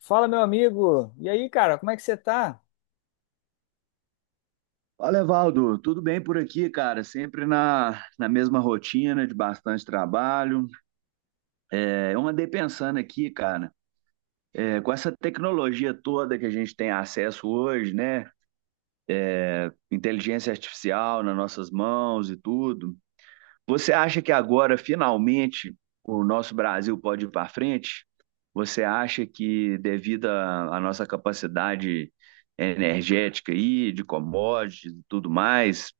Fala, meu amigo. E aí, cara, como é que você tá? Fala, Evaldo. Tudo bem por aqui, cara? Sempre na mesma rotina de bastante trabalho. Eu andei pensando aqui, cara, com essa tecnologia toda que a gente tem acesso hoje, né? Inteligência artificial nas nossas mãos e tudo. Você acha que agora, finalmente, o nosso Brasil pode ir para frente? Você acha que, devido à nossa capacidade energética aí, de commodities e tudo mais,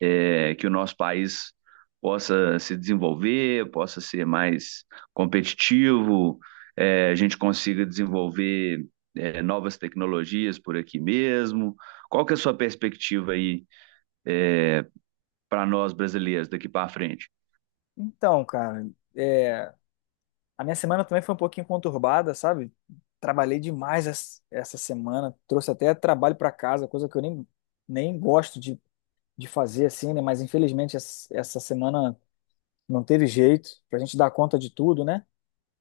que o nosso país possa se desenvolver, possa ser mais competitivo, a gente consiga desenvolver, novas tecnologias por aqui mesmo? Qual que é a sua perspectiva aí para nós brasileiros daqui para frente? Então, cara, é, a minha semana também foi um pouquinho conturbada, sabe? Trabalhei demais essa semana, trouxe até trabalho pra casa, coisa que eu nem gosto de fazer assim, né? Mas infelizmente essa semana não teve jeito pra gente dar conta de tudo, né?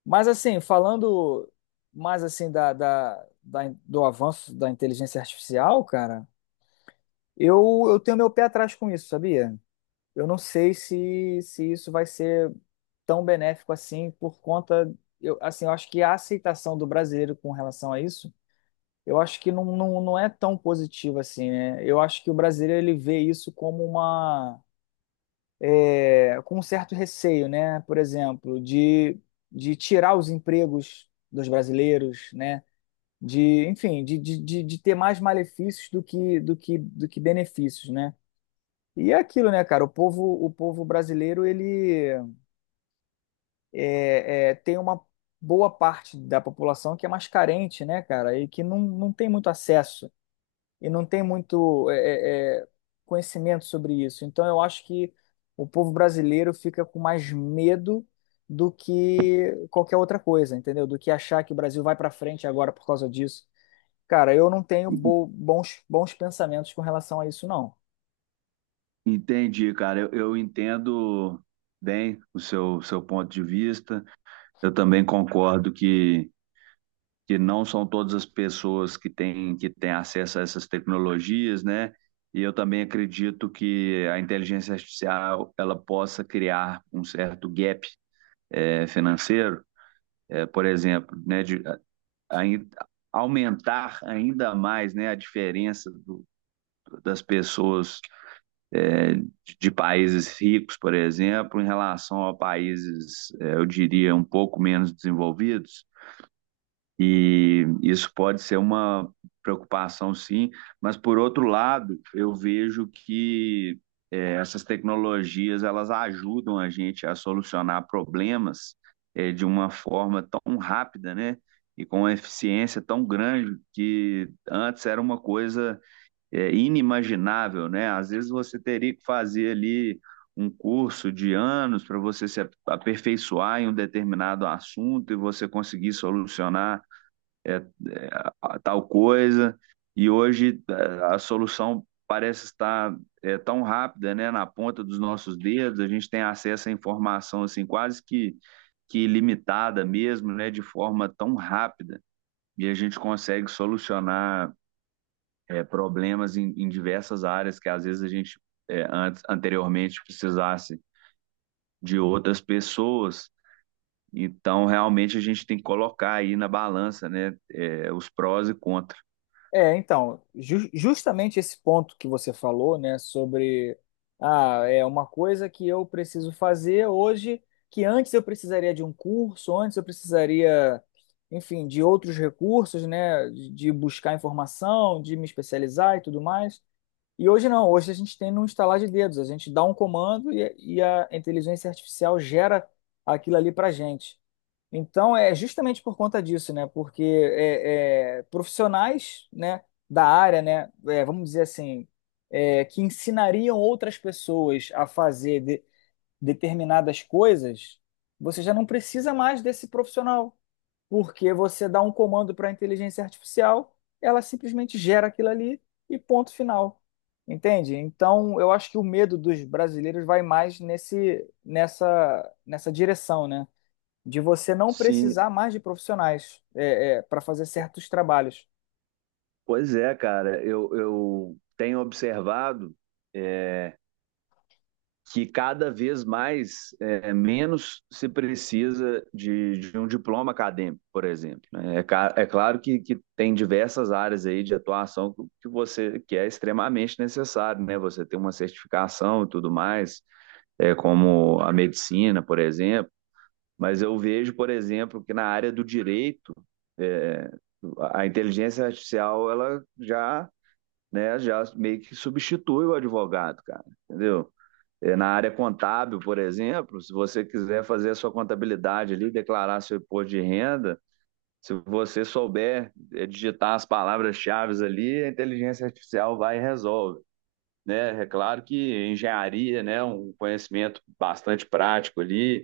Mas assim, falando mais assim do avanço da inteligência artificial, cara, eu tenho meu pé atrás com isso, sabia? Eu não sei se isso vai ser tão benéfico assim por conta, eu, assim, eu acho que a aceitação do brasileiro com relação a isso, eu acho que não é tão positiva assim, né? Eu acho que o brasileiro ele vê isso como com um certo receio, né? Por exemplo, de tirar os empregos dos brasileiros, né? De, enfim, de ter mais malefícios do do que benefícios, né? E é aquilo, né, cara? O povo brasileiro, ele tem uma boa parte da população que é mais carente, né, cara, e que não tem muito acesso e não tem muito conhecimento sobre isso. Então, eu acho que o povo brasileiro fica com mais medo do que qualquer outra coisa, entendeu? Do que achar que o Brasil vai para frente agora por causa disso. Cara, eu não tenho bons pensamentos com relação a isso, não. Entendi, cara. Eu entendo bem o seu ponto de vista. Eu também concordo que não são todas as pessoas que têm acesso a essas tecnologias, né? E eu também acredito que a inteligência artificial ela possa criar um certo gap financeiro, por exemplo, né, ain- aumentar ainda mais, né, a das pessoas é, de, de países ricos, por exemplo, em relação a países, é, eu diria, um pouco menos desenvolvidos. E isso pode ser uma preocupação, sim, mas por outro lado, eu vejo que essas tecnologias elas ajudam a gente a solucionar problemas de uma forma tão rápida, né? E com uma eficiência tão grande que antes era uma coisa inimaginável, né? Às vezes você teria que fazer ali um curso de anos para você se aperfeiçoar em um determinado assunto e você conseguir solucionar é, é, tal coisa. E hoje a solução parece estar tão rápida, né, na ponta dos nossos dedos. A gente tem acesso à informação assim quase que limitada mesmo, né, de forma tão rápida e a gente consegue solucionar problemas em diversas áreas que às vezes a gente anteriormente precisasse de outras pessoas. Então, realmente, a gente tem que colocar aí na balança, né, os prós e contras. É, então, justamente esse ponto que você falou, né, sobre ah, é uma coisa que eu preciso fazer hoje, que antes eu precisaria de um curso, antes eu precisaria, enfim, de outros recursos, né, de buscar informação, de me especializar e tudo mais. E hoje não, hoje a gente tem no instalar de dedos, a gente dá um comando e a inteligência artificial gera aquilo ali para gente. Então é justamente por conta disso, né? Porque profissionais, né, da área, né, é, vamos dizer assim, é, que ensinariam outras pessoas a fazer determinadas coisas, você já não precisa mais desse profissional. Porque você dá um comando para a inteligência artificial, ela simplesmente gera aquilo ali e ponto final. Entende? Então, eu acho que o medo dos brasileiros vai mais nessa direção, né? De você não Sim, precisar mais de profissionais é, para fazer certos trabalhos. pois é, cara. Eu tenho observado é, que cada vez mais menos se precisa de um diploma acadêmico, por exemplo. Né? É, é claro que, tem diversas áreas aí de atuação que você que é extremamente necessário, né? Você tem uma certificação e tudo mais, como a medicina, por exemplo. Mas eu vejo, por exemplo, que na área do direito é, a inteligência artificial ela já né, já meio que substitui o advogado, cara, entendeu? É, na área contábil, por exemplo, se você quiser fazer a sua contabilidade ali, declarar seu imposto de renda, se você souber digitar as palavras-chave ali, a inteligência artificial vai e resolve. Né? É claro que engenharia, né, é um conhecimento bastante prático ali,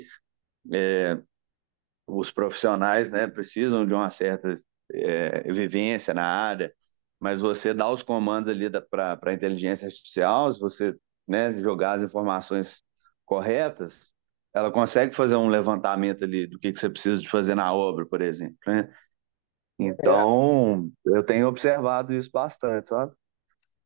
os profissionais, né, precisam de uma certa vivência na área, mas você dá os comandos ali para a inteligência artificial, se você, né, jogar as informações corretas, ela consegue fazer um levantamento ali do que você precisa de fazer na obra, por exemplo, né? É, Então, eu tenho observado isso bastante, sabe?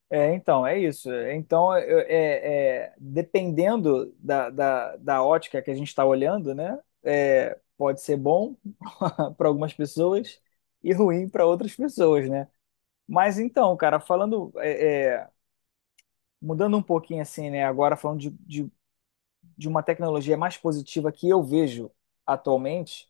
é, então, é isso. Então, dependendo da ótica que a gente está olhando, né? É, pode ser bom para algumas pessoas e ruim para outras pessoas, né? Mas então, cara, falando, mudando um pouquinho assim, né? Agora falando de uma tecnologia mais positiva que eu vejo atualmente,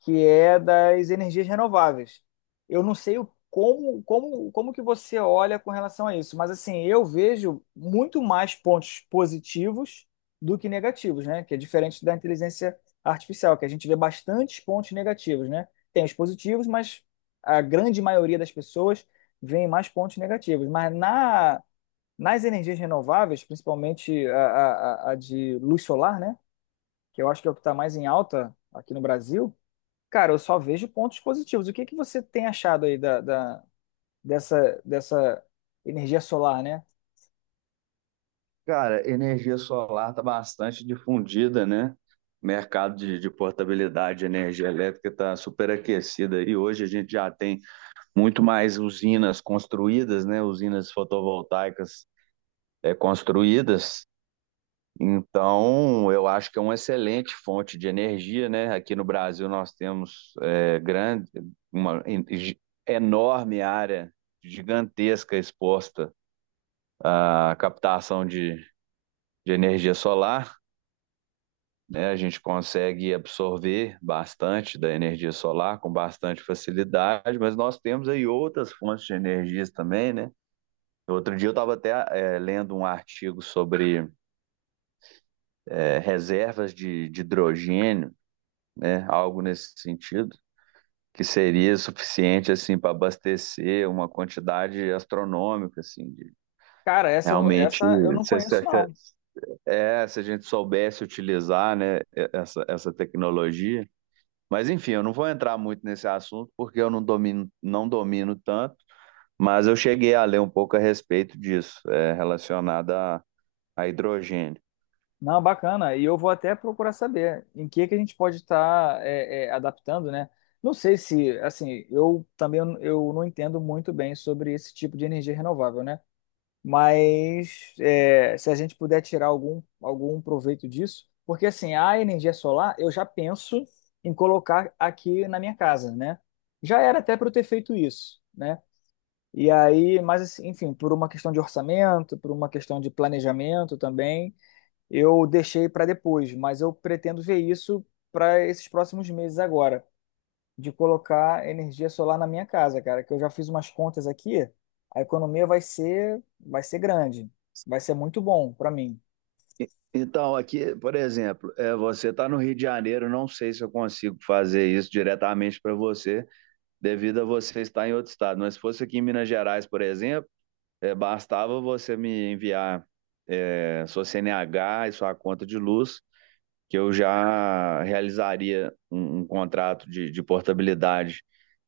que é das energias renováveis. Eu não sei como, como, como que você olha com relação a isso, mas assim, eu vejo muito mais pontos positivos do que negativos, né? Que é diferente da inteligência artificial, que a gente vê bastantes pontos negativos, né? Tem os positivos, mas a grande maioria das pessoas vê mais pontos negativos. Mas nas energias renováveis, principalmente a de luz solar, né? Que eu acho que é o que está mais em alta aqui no Brasil. Cara, eu só vejo pontos positivos. O que que você tem achado aí dessa, dessa energia solar, né? Cara, energia solar está bastante difundida, né? Mercado de portabilidade de energia elétrica está superaquecido e hoje a gente já tem muito mais usinas construídas, né? Usinas fotovoltaicas construídas. Então, eu acho que é uma excelente fonte de energia, né? Aqui no Brasil nós temos uma enorme área gigantesca exposta à captação de energia solar, né? A gente consegue absorver bastante da energia solar com bastante facilidade, mas nós temos aí outras fontes de energias também, né? Outro dia eu estava até lendo um artigo sobre reservas de hidrogênio, né, algo nesse sentido, que seria suficiente assim para abastecer uma quantidade astronômica, assim, Cara, realmente essa eu não se, se- conheço, se- não. Se a gente soubesse utilizar, né, essa tecnologia. Mas enfim, eu não vou entrar muito nesse assunto porque eu não domino tanto, mas eu cheguei a ler um pouco a respeito disso, relacionado a hidrogênio. Não, bacana. E eu vou até procurar saber em que a gente pode estar é, é, adaptando, né? Não sei se, assim, eu também eu não entendo muito bem sobre esse tipo de energia renovável, né? Mas é, se a gente puder tirar algum proveito disso, porque assim, a energia solar eu já penso em colocar aqui na minha casa, né? Já era até para eu ter feito isso, né? E aí, mas assim, enfim, por uma questão de orçamento, por uma questão de planejamento também, eu deixei para depois, mas eu pretendo ver isso para esses próximos meses agora de colocar energia solar na minha casa, cara, que eu já fiz umas contas aqui, a economia vai ser grande, vai ser muito bom para mim. Então, aqui, por exemplo, é, você está no Rio de Janeiro, não sei se eu consigo fazer isso diretamente para você, devido a você estar em outro estado. Mas se fosse aqui em Minas Gerais, por exemplo, bastava você me enviar sua CNH e sua conta de luz, que eu já realizaria um contrato de portabilidade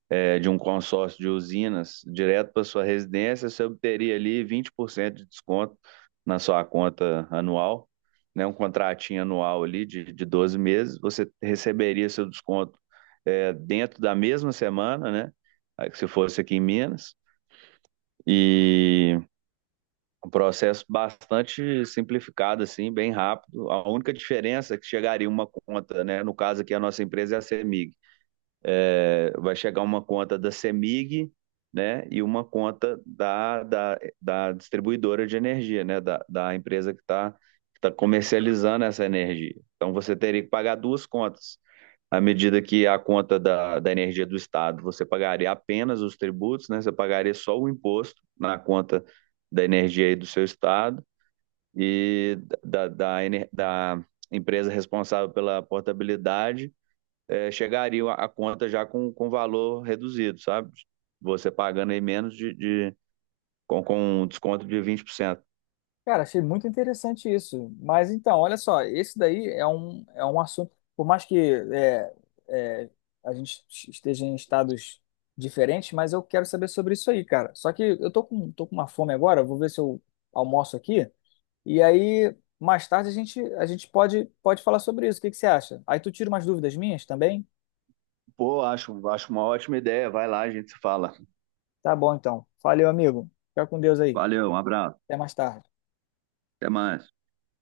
de um consórcio de usinas direto para sua residência, você obteria ali 20% de desconto na sua conta anual, né? Um contratinho anual ali de 12 meses, você receberia seu desconto dentro da mesma semana, né? Aí, se fosse aqui em Minas. E um processo bastante simplificado, assim, bem rápido. A única diferença é que chegaria uma conta, né? No caso aqui, a nossa empresa é a CEMIG, vai chegar uma conta da CEMIG, né, e uma conta da distribuidora de energia, né, da empresa que está que tá comercializando essa energia. Então você teria que pagar duas contas. À medida que a conta da energia do Estado, você pagaria apenas os tributos, né, você pagaria só o imposto na conta da energia aí do seu Estado e da, da, da, da empresa responsável pela portabilidade chegariam a conta já com valor reduzido, sabe? Você pagando aí menos com um desconto de 20%. Cara, achei muito interessante isso. Mas então, olha só, esse daí é um assunto, por mais que é, é, a gente esteja em estados diferentes, mas eu quero saber sobre isso aí, cara. Só que eu tô com uma fome agora, vou ver se eu almoço aqui e aí mais tarde a gente pode, pode falar sobre isso. O que que você acha? Aí tu tira umas dúvidas minhas também? Pô, acho uma ótima ideia. Vai lá, a gente se fala. Tá bom, então. Valeu, amigo. Fica com Deus aí. Valeu, um abraço. Até mais tarde. Até mais.